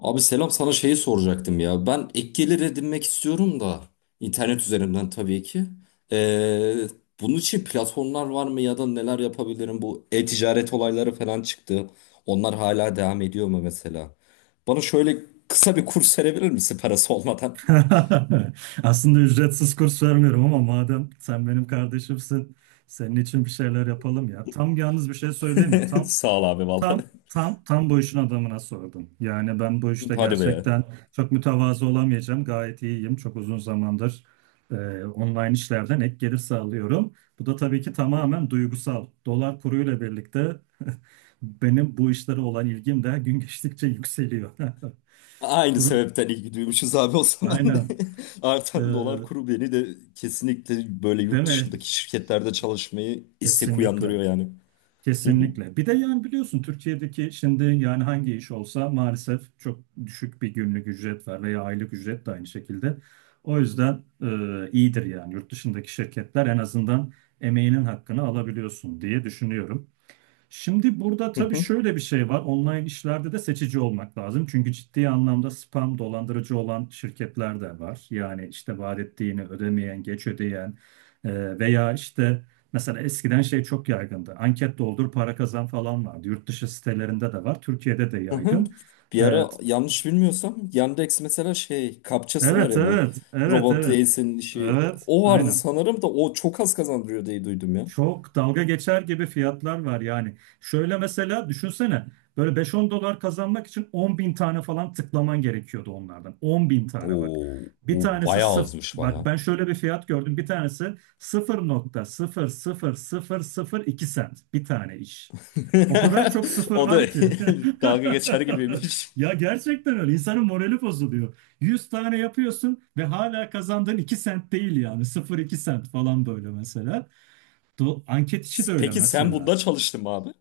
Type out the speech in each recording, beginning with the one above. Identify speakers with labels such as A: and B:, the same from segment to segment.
A: Abi selam, sana şeyi soracaktım ya. Ben ek gelir edinmek istiyorum da internet üzerinden tabii ki. Ee, Bunun için platformlar var mı ya da neler yapabilirim? Bu e-ticaret olayları falan çıktı. Onlar hala devam ediyor mu mesela? Bana şöyle kısa bir kurs verebilir misin parası olmadan?
B: Aslında ücretsiz kurs vermiyorum ama madem sen benim kardeşimsin, senin için bir şeyler yapalım ya. Tam yalnız bir şey söyleyeyim mi?
A: Sağ ol abi
B: Tam
A: vallahi.
B: tam bu işin adamına sordum. Yani ben bu işte
A: Hadi be.
B: gerçekten çok mütevazı olamayacağım. Gayet iyiyim. Çok uzun zamandır e, online işlerden ek gelir sağlıyorum. Bu da tabii ki tamamen duygusal. Dolar kuruyla birlikte benim bu işlere olan ilgim de gün geçtikçe yükseliyor.
A: Aynı
B: Kuru,
A: sebepten ilgi duymuşuz abi o zaman.
B: aynen. E,
A: Artan dolar kuru beni de kesinlikle böyle
B: Değil
A: yurt
B: mi?
A: dışındaki şirketlerde çalışmayı istek
B: Kesinlikle.
A: uyandırıyor yani. Hı hı,
B: Kesinlikle. Bir de yani biliyorsun Türkiye'deki şimdi yani hangi iş olsa maalesef çok düşük bir günlük ücret var veya aylık ücret de aynı şekilde. O yüzden iyidir yani yurt dışındaki şirketler en azından emeğinin hakkını alabiliyorsun diye düşünüyorum. Şimdi burada
A: hı
B: tabii
A: hı,
B: şöyle bir şey var. Online işlerde de seçici olmak lazım. Çünkü ciddi anlamda spam dolandırıcı olan şirketler de var. Yani işte vaat ettiğini ödemeyen, geç ödeyen veya işte mesela eskiden şey çok yaygındı. Anket doldur, para kazan falan vardı. Yurt dışı sitelerinde de var. Türkiye'de de
A: hı hı.
B: yaygın.
A: Bir ara,
B: Evet,
A: yanlış bilmiyorsam, Yandex mesela, şey, kapçası var
B: evet,
A: ya, bu
B: evet, evet,
A: robot
B: evet.
A: değilsin işi,
B: Evet,
A: o vardı
B: aynen.
A: sanırım da o çok az kazandırıyor diye duydum ya.
B: Çok dalga geçer gibi fiyatlar var yani. Şöyle mesela düşünsene böyle beş on dolar kazanmak için 10.000 tane falan tıklaman gerekiyordu onlardan. 10.000 tane bak.
A: Oo,
B: Bir
A: o
B: tanesi
A: bayağı
B: sıfır.
A: azmış,
B: Bak
A: baya.
B: ben şöyle bir fiyat gördüm. Bir tanesi 0,00002 sent. Bir tane iş. O kadar çok sıfır
A: O da
B: var ki.
A: dalga geçer gibiymiş.
B: Ya gerçekten öyle. İnsanın morali bozuluyor. 100 tane yapıyorsun ve hala kazandığın 2 sent değil yani. 0,2 sent falan böyle mesela. Anket işi de öyle
A: Peki sen
B: mesela.
A: bunda çalıştın mı abi?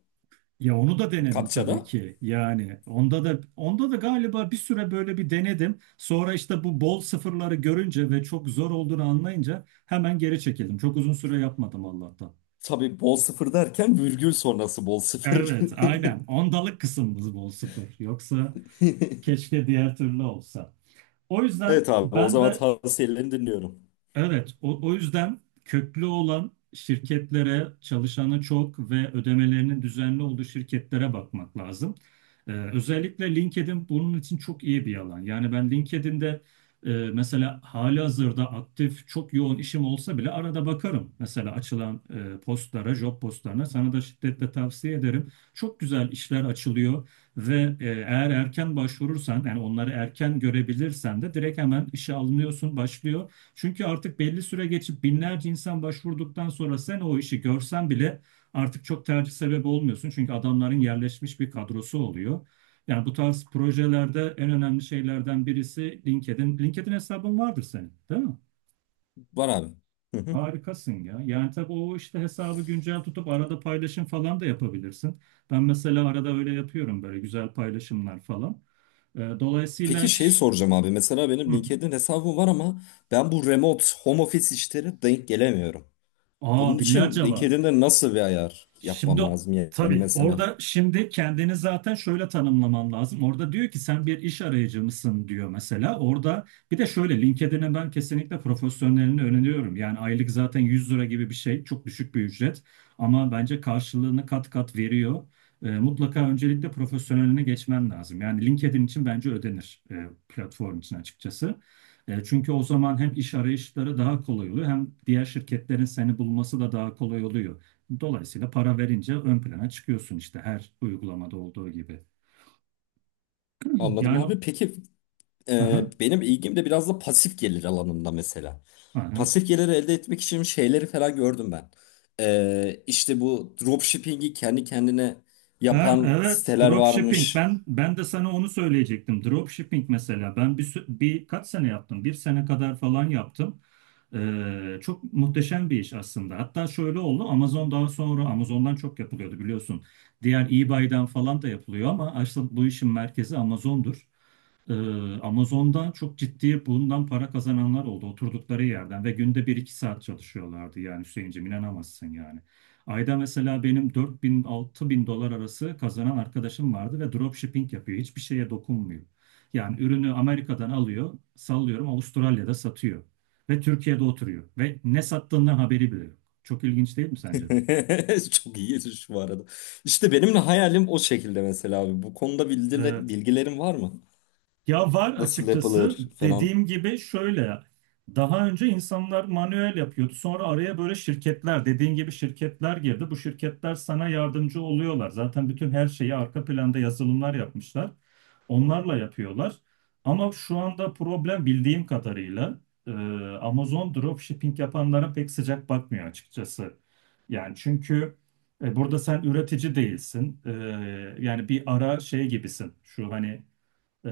B: Ya onu da denedim tabii
A: Kapçada?
B: ki. Yani onda da galiba bir süre böyle bir denedim. Sonra işte bu bol sıfırları görünce ve çok zor olduğunu anlayınca hemen geri çekildim. Çok uzun süre yapmadım Allah'tan.
A: Tabii, bol sıfır derken virgül sonrası bol sıfır.
B: Evet, aynen. Ondalık kısmımız bol sıfır. Yoksa keşke diğer türlü olsa. O yüzden
A: Evet abi, o
B: ben
A: zaman
B: de.
A: tavsiyelerini dinliyorum.
B: Evet, o yüzden köklü olan şirketlere çalışanı çok ve ödemelerinin düzenli olduğu şirketlere bakmak lazım. Özellikle LinkedIn bunun için çok iyi bir alan. Yani ben LinkedIn'de mesela halihazırda aktif çok yoğun işim olsa bile arada bakarım. Mesela açılan postlara, job postlarına sana da şiddetle tavsiye ederim. Çok güzel işler açılıyor ve eğer erken başvurursan yani onları erken görebilirsen de direkt hemen işe alınıyorsun, başlıyor. Çünkü artık belli süre geçip binlerce insan başvurduktan sonra sen o işi görsen bile artık çok tercih sebebi olmuyorsun. Çünkü adamların yerleşmiş bir kadrosu oluyor. Yani bu tarz projelerde en önemli şeylerden birisi LinkedIn. LinkedIn hesabın vardır senin, değil mi?
A: Var abi.
B: Harikasın ya. Yani tabii o işte hesabı güncel tutup arada paylaşım falan da yapabilirsin. Ben mesela arada öyle yapıyorum böyle güzel paylaşımlar falan.
A: Peki
B: Dolayısıyla...
A: şey soracağım abi. Mesela
B: Hı.
A: benim LinkedIn hesabım var ama ben bu remote home office işleri denk gelemiyorum. Bunun
B: Aa,
A: için
B: binlerce var.
A: LinkedIn'de nasıl bir ayar
B: Şimdi
A: yapmam lazım yani
B: tabii
A: mesela?
B: orada şimdi kendini zaten şöyle tanımlaman lazım. Orada diyor ki sen bir iş arayıcı mısın diyor mesela. Orada bir de şöyle LinkedIn'e ben kesinlikle profesyonelini öneriyorum. Yani aylık zaten 100 lira gibi bir şey. Çok düşük bir ücret. Ama bence karşılığını kat kat veriyor. Mutlaka öncelikle profesyoneline geçmen lazım. Yani LinkedIn için bence ödenir platform için açıkçası. Çünkü o zaman hem iş arayışları daha kolay oluyor hem diğer şirketlerin seni bulması da daha kolay oluyor. Dolayısıyla para verince ön plana çıkıyorsun işte her uygulamada olduğu gibi.
A: Anladım
B: Yani
A: abi. Peki,
B: aha,
A: benim ilgim de biraz da pasif gelir alanında mesela.
B: aha.
A: Pasif gelir elde etmek için şeyleri falan gördüm ben. E, işte bu dropshipping'i kendi kendine
B: Ha,
A: yapan
B: evet,
A: siteler
B: dropshipping
A: varmış.
B: ben de sana onu söyleyecektim. Dropshipping mesela ben bir kaç sene yaptım, bir sene kadar falan yaptım. Çok muhteşem bir iş aslında, hatta şöyle oldu. Amazon daha sonra Amazon'dan çok yapılıyordu biliyorsun, diğer eBay'den falan da yapılıyor ama aslında bu işin merkezi Amazon'dur. Ee, Amazon'dan çok ciddi bundan para kazananlar oldu oturdukları yerden ve günde bir iki saat çalışıyorlardı. Yani Hüseyin'cim inanamazsın yani. Ayda mesela benim 4000 bin dolar arası kazanan arkadaşım vardı ve dropshipping yapıyor. Hiçbir şeye dokunmuyor. Yani ürünü Amerika'dan alıyor, sallıyorum Avustralya'da satıyor ve Türkiye'de oturuyor ve ne sattığından haberi bile yok. Çok ilginç değil mi sence
A: Çok iyi, yetiş bu arada. İşte benim de hayalim o şekilde mesela abi. Bu konuda
B: de?
A: bilgilerin var mı?
B: Ya var
A: Nasıl
B: açıkçası,
A: yapılır falan.
B: dediğim gibi şöyle, daha önce insanlar manuel yapıyordu, sonra araya böyle şirketler, dediğin gibi şirketler girdi. Bu şirketler sana yardımcı oluyorlar, zaten bütün her şeyi arka planda yazılımlar yapmışlar, onlarla yapıyorlar. Ama şu anda problem, bildiğim kadarıyla e, Amazon dropshipping yapanlara pek sıcak bakmıyor açıkçası. Yani çünkü burada sen üretici değilsin. Yani bir ara şey gibisin şu hani e,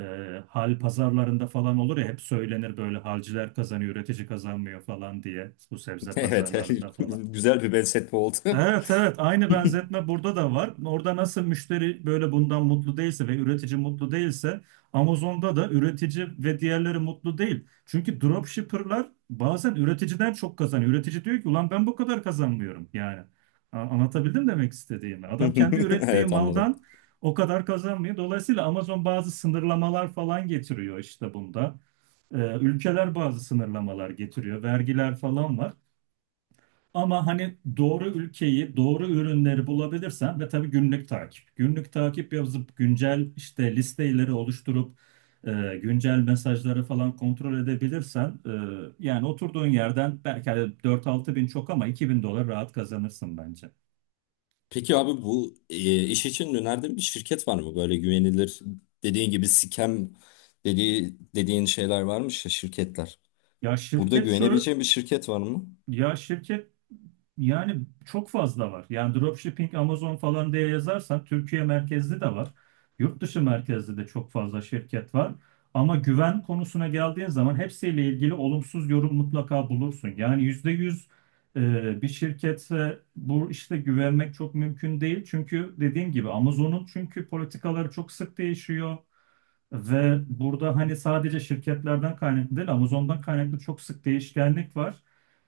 B: hal pazarlarında falan olur ya, hep söylenir böyle, halciler kazanıyor, üretici kazanmıyor falan diye, bu sebze
A: Evet,
B: pazarlarında falan.
A: güzel bir benzetme oldu.
B: Evet evet, aynı benzetme burada da var. Orada nasıl müşteri böyle bundan mutlu değilse ve üretici mutlu değilse, Amazon'da da üretici ve diğerleri mutlu değil. Çünkü dropshipper'lar bazen üreticiden çok kazanıyor. Üretici diyor ki ulan ben bu kadar kazanmıyorum yani. Anlatabildim demek istediğimi. Adam kendi ürettiği
A: Evet, anladım.
B: maldan o kadar kazanmıyor. Dolayısıyla Amazon bazı sınırlamalar falan getiriyor işte bunda. Ülkeler bazı sınırlamalar getiriyor. Vergiler falan var. Ama hani doğru ülkeyi, doğru ürünleri bulabilirsen ve tabii günlük takip. Günlük takip yazıp güncel işte listeleri oluşturup e, güncel mesajları falan kontrol edebilirsen yani oturduğun yerden belki hani 4-6 bin çok ama 2 bin dolar rahat kazanırsın bence.
A: Peki abi, bu iş için önerdiğin bir şirket var mı? Böyle güvenilir, dediğin gibi scam dediğin şeyler varmış ya, şirketler.
B: Ya
A: Burada
B: şirket şöyle,
A: güvenebileceğin bir şirket var mı?
B: Ya şirket yani çok fazla var. Yani dropshipping Amazon falan diye yazarsan Türkiye merkezli de var. Yurt dışı merkezli de çok fazla şirket var. Ama güven konusuna geldiğin zaman hepsiyle ilgili olumsuz yorum mutlaka bulursun. Yani %100 bir şirkete bu işte güvenmek çok mümkün değil. Çünkü dediğim gibi Amazon'un çünkü politikaları çok sık değişiyor. Ve burada hani sadece şirketlerden kaynaklı değil, Amazon'dan kaynaklı çok sık değişkenlik var.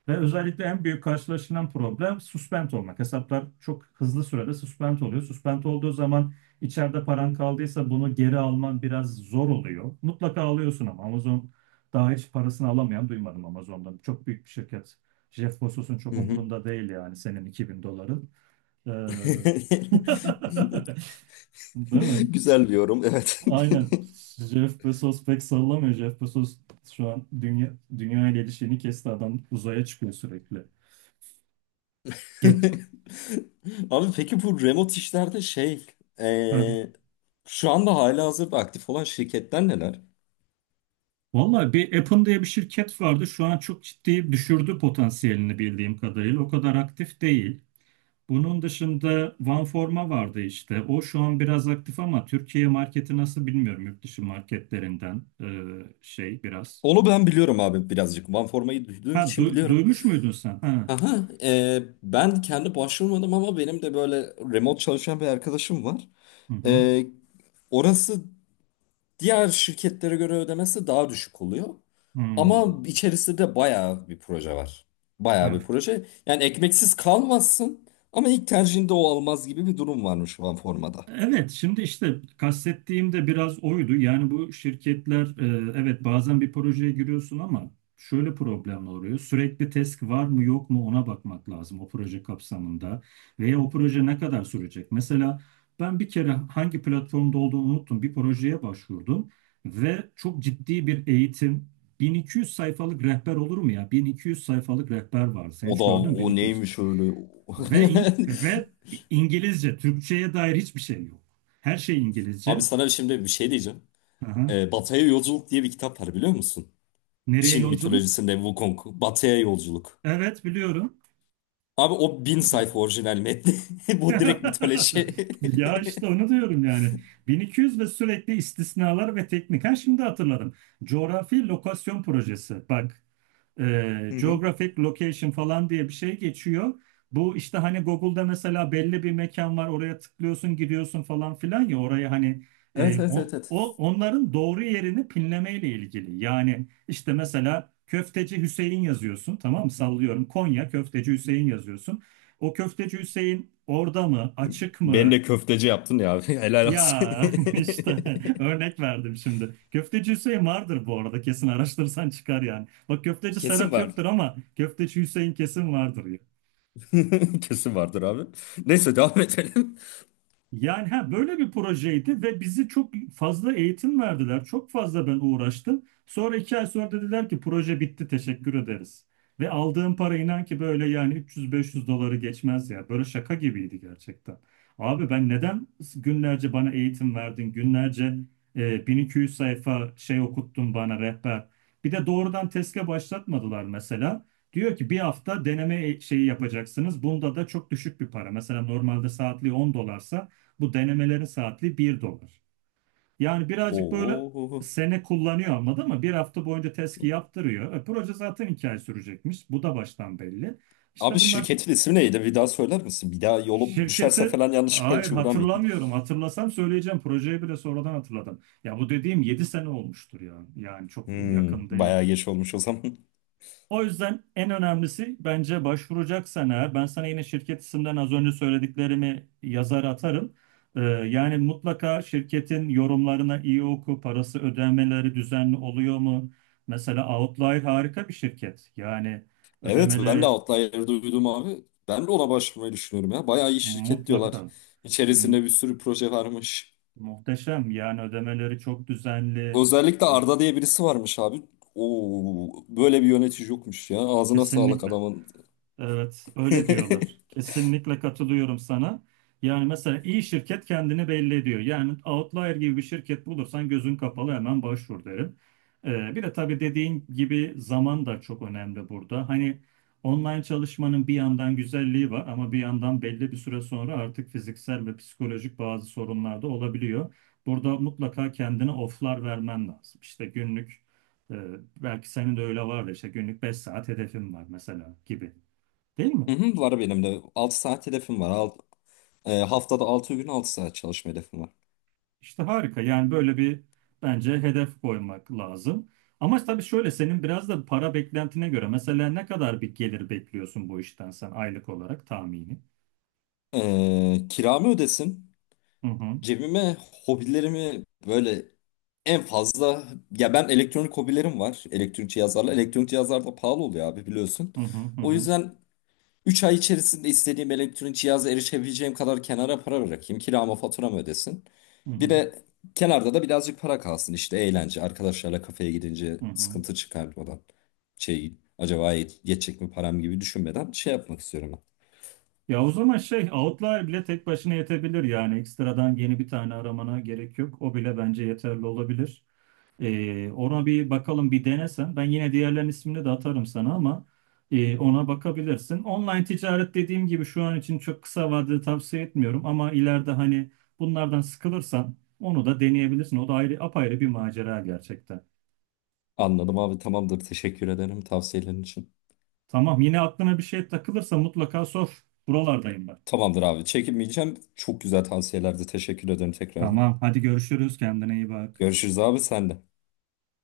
B: Ve özellikle en büyük karşılaşılan problem suspend olmak. Hesaplar çok hızlı sürede suspend oluyor. Suspend olduğu zaman içeride paran kaldıysa bunu geri alman biraz zor oluyor. Mutlaka alıyorsun ama Amazon, daha hiç parasını alamayan duymadım Amazon'dan. Çok büyük bir şirket. Jeff Bezos'un
A: Hı
B: çok
A: hı.
B: umurunda değil yani senin 2000 doların. Ee, Değil mi?
A: Güzel bir yorum, evet.
B: Aynen. Jeff Bezos pek sallamıyor. Jeff Bezos şu an dünya ile ilişkini kesti, adam uzaya çıkıyor sürekli. Get.
A: Abi peki, bu remote işlerde şey,
B: Ha.
A: eee, şu anda halihazırda aktif olan şirketler neler?
B: Vallahi bir Apple diye bir şirket vardı. Şu an çok ciddi düşürdü potansiyelini bildiğim kadarıyla. O kadar aktif değil. Bunun dışında OneForma vardı işte. O şu an biraz aktif ama Türkiye marketi nasıl bilmiyorum. Yurt dışı marketlerinden şey biraz.
A: Onu ben biliyorum abi, birazcık. OneForma'yı duyduğum
B: Ha,
A: için biliyorum.
B: duymuş muydun sen? Ha.
A: Aha, ben kendi başvurmadım ama benim de böyle remote çalışan bir arkadaşım var.
B: Hı hı.
A: Eee, Orası diğer şirketlere göre ödemesi daha düşük oluyor.
B: Hmm.
A: Ama içerisinde de bayağı bir proje var. Bayağı
B: Evet.
A: bir proje. Yani ekmeksiz kalmazsın ama ilk tercihinde o almaz gibi bir durum varmış OneForma'da.
B: Evet, şimdi işte kastettiğim de biraz oydu. Yani bu şirketler, evet, bazen bir projeye giriyorsun ama şöyle problemler oluyor. Sürekli test var mı yok mu, ona bakmak lazım o proje kapsamında. Veya o proje ne kadar sürecek? Mesela ben bir kere hangi platformda olduğunu unuttum. Bir projeye başvurdum ve çok ciddi bir eğitim. 1200 sayfalık rehber olur mu ya? 1200 sayfalık rehber var. Sen
A: O
B: hiç
A: da,
B: gördün mü
A: o
B: 1200?
A: neymiş öyle.
B: Ve in- ve İngilizce, Türkçe'ye dair hiçbir şey yok. Her şey
A: Abi
B: İngilizce.
A: sana şimdi bir şey diyeceğim.
B: Aha.
A: Batı'ya Yolculuk diye bir kitap var, biliyor musun?
B: Nereye
A: Çin
B: yolculuk?
A: mitolojisinde Wukong. Batı'ya Yolculuk.
B: Evet biliyorum.
A: Abi, o bin sayfa orijinal metni. Bu direkt mitoloji.
B: Ya işte onu diyorum yani. 1200 ve sürekli istisnalar ve teknik. Ha şimdi hatırladım. Coğrafi lokasyon projesi. Bak
A: Hı hı.
B: geographic location falan diye bir şey geçiyor. Bu işte hani Google'da mesela belli bir mekan var, oraya tıklıyorsun gidiyorsun falan filan ya, oraya hani
A: Evet, evet, evet, evet.
B: onların doğru yerini pinlemeyle ilgili. Yani işte mesela Köfteci Hüseyin yazıyorsun tamam mı, sallıyorum Konya Köfteci Hüseyin yazıyorsun. O Köfteci Hüseyin orada mı, açık
A: Beni
B: mı
A: de köfteci yaptın ya abi. Helal olsun.
B: ya? işte örnek verdim şimdi. Köfteci Hüseyin vardır bu arada, kesin araştırırsan çıkar yani. Bak köfteci
A: Kesin
B: Serhat yoktur
A: vardır.
B: ama köfteci Hüseyin kesin vardır.
A: Kesin vardır abi. Neyse, devam edelim.
B: Yani ha, böyle bir projeydi ve bizi çok fazla eğitim verdiler. Çok fazla ben uğraştım. Sonra 2 ay sonra dediler ki proje bitti, teşekkür ederiz. Ve aldığım para, inan ki böyle yani 300-500 doları geçmez ya. Böyle şaka gibiydi gerçekten. Abi ben neden günlerce bana eğitim verdin? Günlerce 1200 sayfa şey okuttun bana, rehber. Bir de doğrudan TESK'e başlatmadılar mesela. Diyor ki bir hafta deneme şeyi yapacaksınız. Bunda da çok düşük bir para. Mesela normalde saatli 10 dolarsa bu denemelerin saatli 1 dolar. Yani birazcık böyle
A: Oo.
B: sene kullanıyor, anladın, ama bir hafta boyunca testi yaptırıyor. Proje zaten 2 ay sürecekmiş. Bu da baştan belli. İşte
A: Abi,
B: bunlar.
A: şirketin ismi neydi? Bir daha söyler misin? Bir daha yolu düşerse
B: Şirketi
A: falan yanlışlıkla
B: hayır
A: hiç uğramayayım.
B: hatırlamıyorum. Hatırlasam söyleyeceğim. Projeyi bile sonradan hatırladım. Ya bu dediğim 7 sene olmuştur ya. Yani çok
A: Hmm,
B: yakın değil.
A: bayağı geç olmuş o zaman.
B: O yüzden en önemlisi bence, başvuracaksan eğer, ben sana yine şirket isimden az önce söylediklerimi yazar atarım. Yani mutlaka şirketin yorumlarına iyi oku, parası ödemeleri düzenli oluyor mu? Mesela Outlier harika bir şirket. Yani
A: Evet, ben de
B: ödemeleri
A: Outlier'ı duydum abi. Ben de ona başvurmayı düşünüyorum ya. Bayağı iyi şirket diyorlar.
B: mutlaka mu-
A: İçerisinde bir sürü proje varmış.
B: muhteşem. Yani ödemeleri çok düzenli.
A: Özellikle Arda diye birisi varmış abi. Oo, böyle bir yönetici yokmuş ya. Ağzına sağlık
B: Kesinlikle.
A: adamın.
B: Evet, öyle diyorlar. Kesinlikle katılıyorum sana. Yani mesela iyi şirket kendini belli ediyor. Yani Outlier gibi bir şirket bulursan gözün kapalı hemen başvur derim. Bir de tabii dediğin gibi zaman da çok önemli burada. Hani online çalışmanın bir yandan güzelliği var ama bir yandan belli bir süre sonra artık fiziksel ve psikolojik bazı sorunlar da olabiliyor. Burada mutlaka kendine off'lar vermen lazım. İşte günlük, e, belki senin de öyle vardır. İşte günlük 5 saat hedefim var mesela gibi. Değil
A: Hı
B: mi?
A: hı, var benim de. Altı saat hedefim var. Haftada 6 gün 6 saat çalışma hedefim var.
B: İşte harika. Yani böyle bir bence hedef koymak lazım. Ama tabii şöyle senin biraz da para beklentine göre, mesela ne kadar bir gelir bekliyorsun bu işten sen aylık olarak tahmini?
A: E, kiramı ödesin.
B: Hı hı,
A: Cebime, hobilerimi böyle, en fazla, ya ben, elektronik hobilerim var. Elektronik cihazlarla. Elektronik cihazlar da pahalı oluyor abi, biliyorsun.
B: hı hı, hı
A: O
B: hı,
A: yüzden 3 ay içerisinde istediğim elektronik cihaza erişebileceğim kadar kenara para bırakayım. Kiramı, faturamı ödesin.
B: hı
A: Bir
B: hı,
A: de kenarda da birazcık para kalsın, işte eğlence. Arkadaşlarla kafeye gidince
B: hı.
A: sıkıntı çıkarmadan, şey, acaba yetecek mi param gibi düşünmeden şey yapmak istiyorum ben.
B: Ya o zaman şey, Outlier bile tek başına yetebilir yani, ekstradan yeni bir tane aramana gerek yok. O bile bence yeterli olabilir. Ona bir bakalım, bir denesen. Ben yine diğerlerin ismini de atarım sana ama ona bakabilirsin. Online ticaret, dediğim gibi, şu an için çok kısa vadede tavsiye etmiyorum ama ileride hani bunlardan sıkılırsan onu da deneyebilirsin. O da ayrı apayrı bir macera gerçekten.
A: Anladım abi, tamamdır, teşekkür ederim tavsiyelerin için.
B: Tamam, yine aklına bir şey takılırsa mutlaka sor. Buralardayım ben.
A: Tamamdır abi. Çekinmeyeceğim. Çok güzel tavsiyelerdi. Teşekkür ederim tekrardan.
B: Tamam, hadi görüşürüz, kendine iyi bak.
A: Görüşürüz abi, sen de.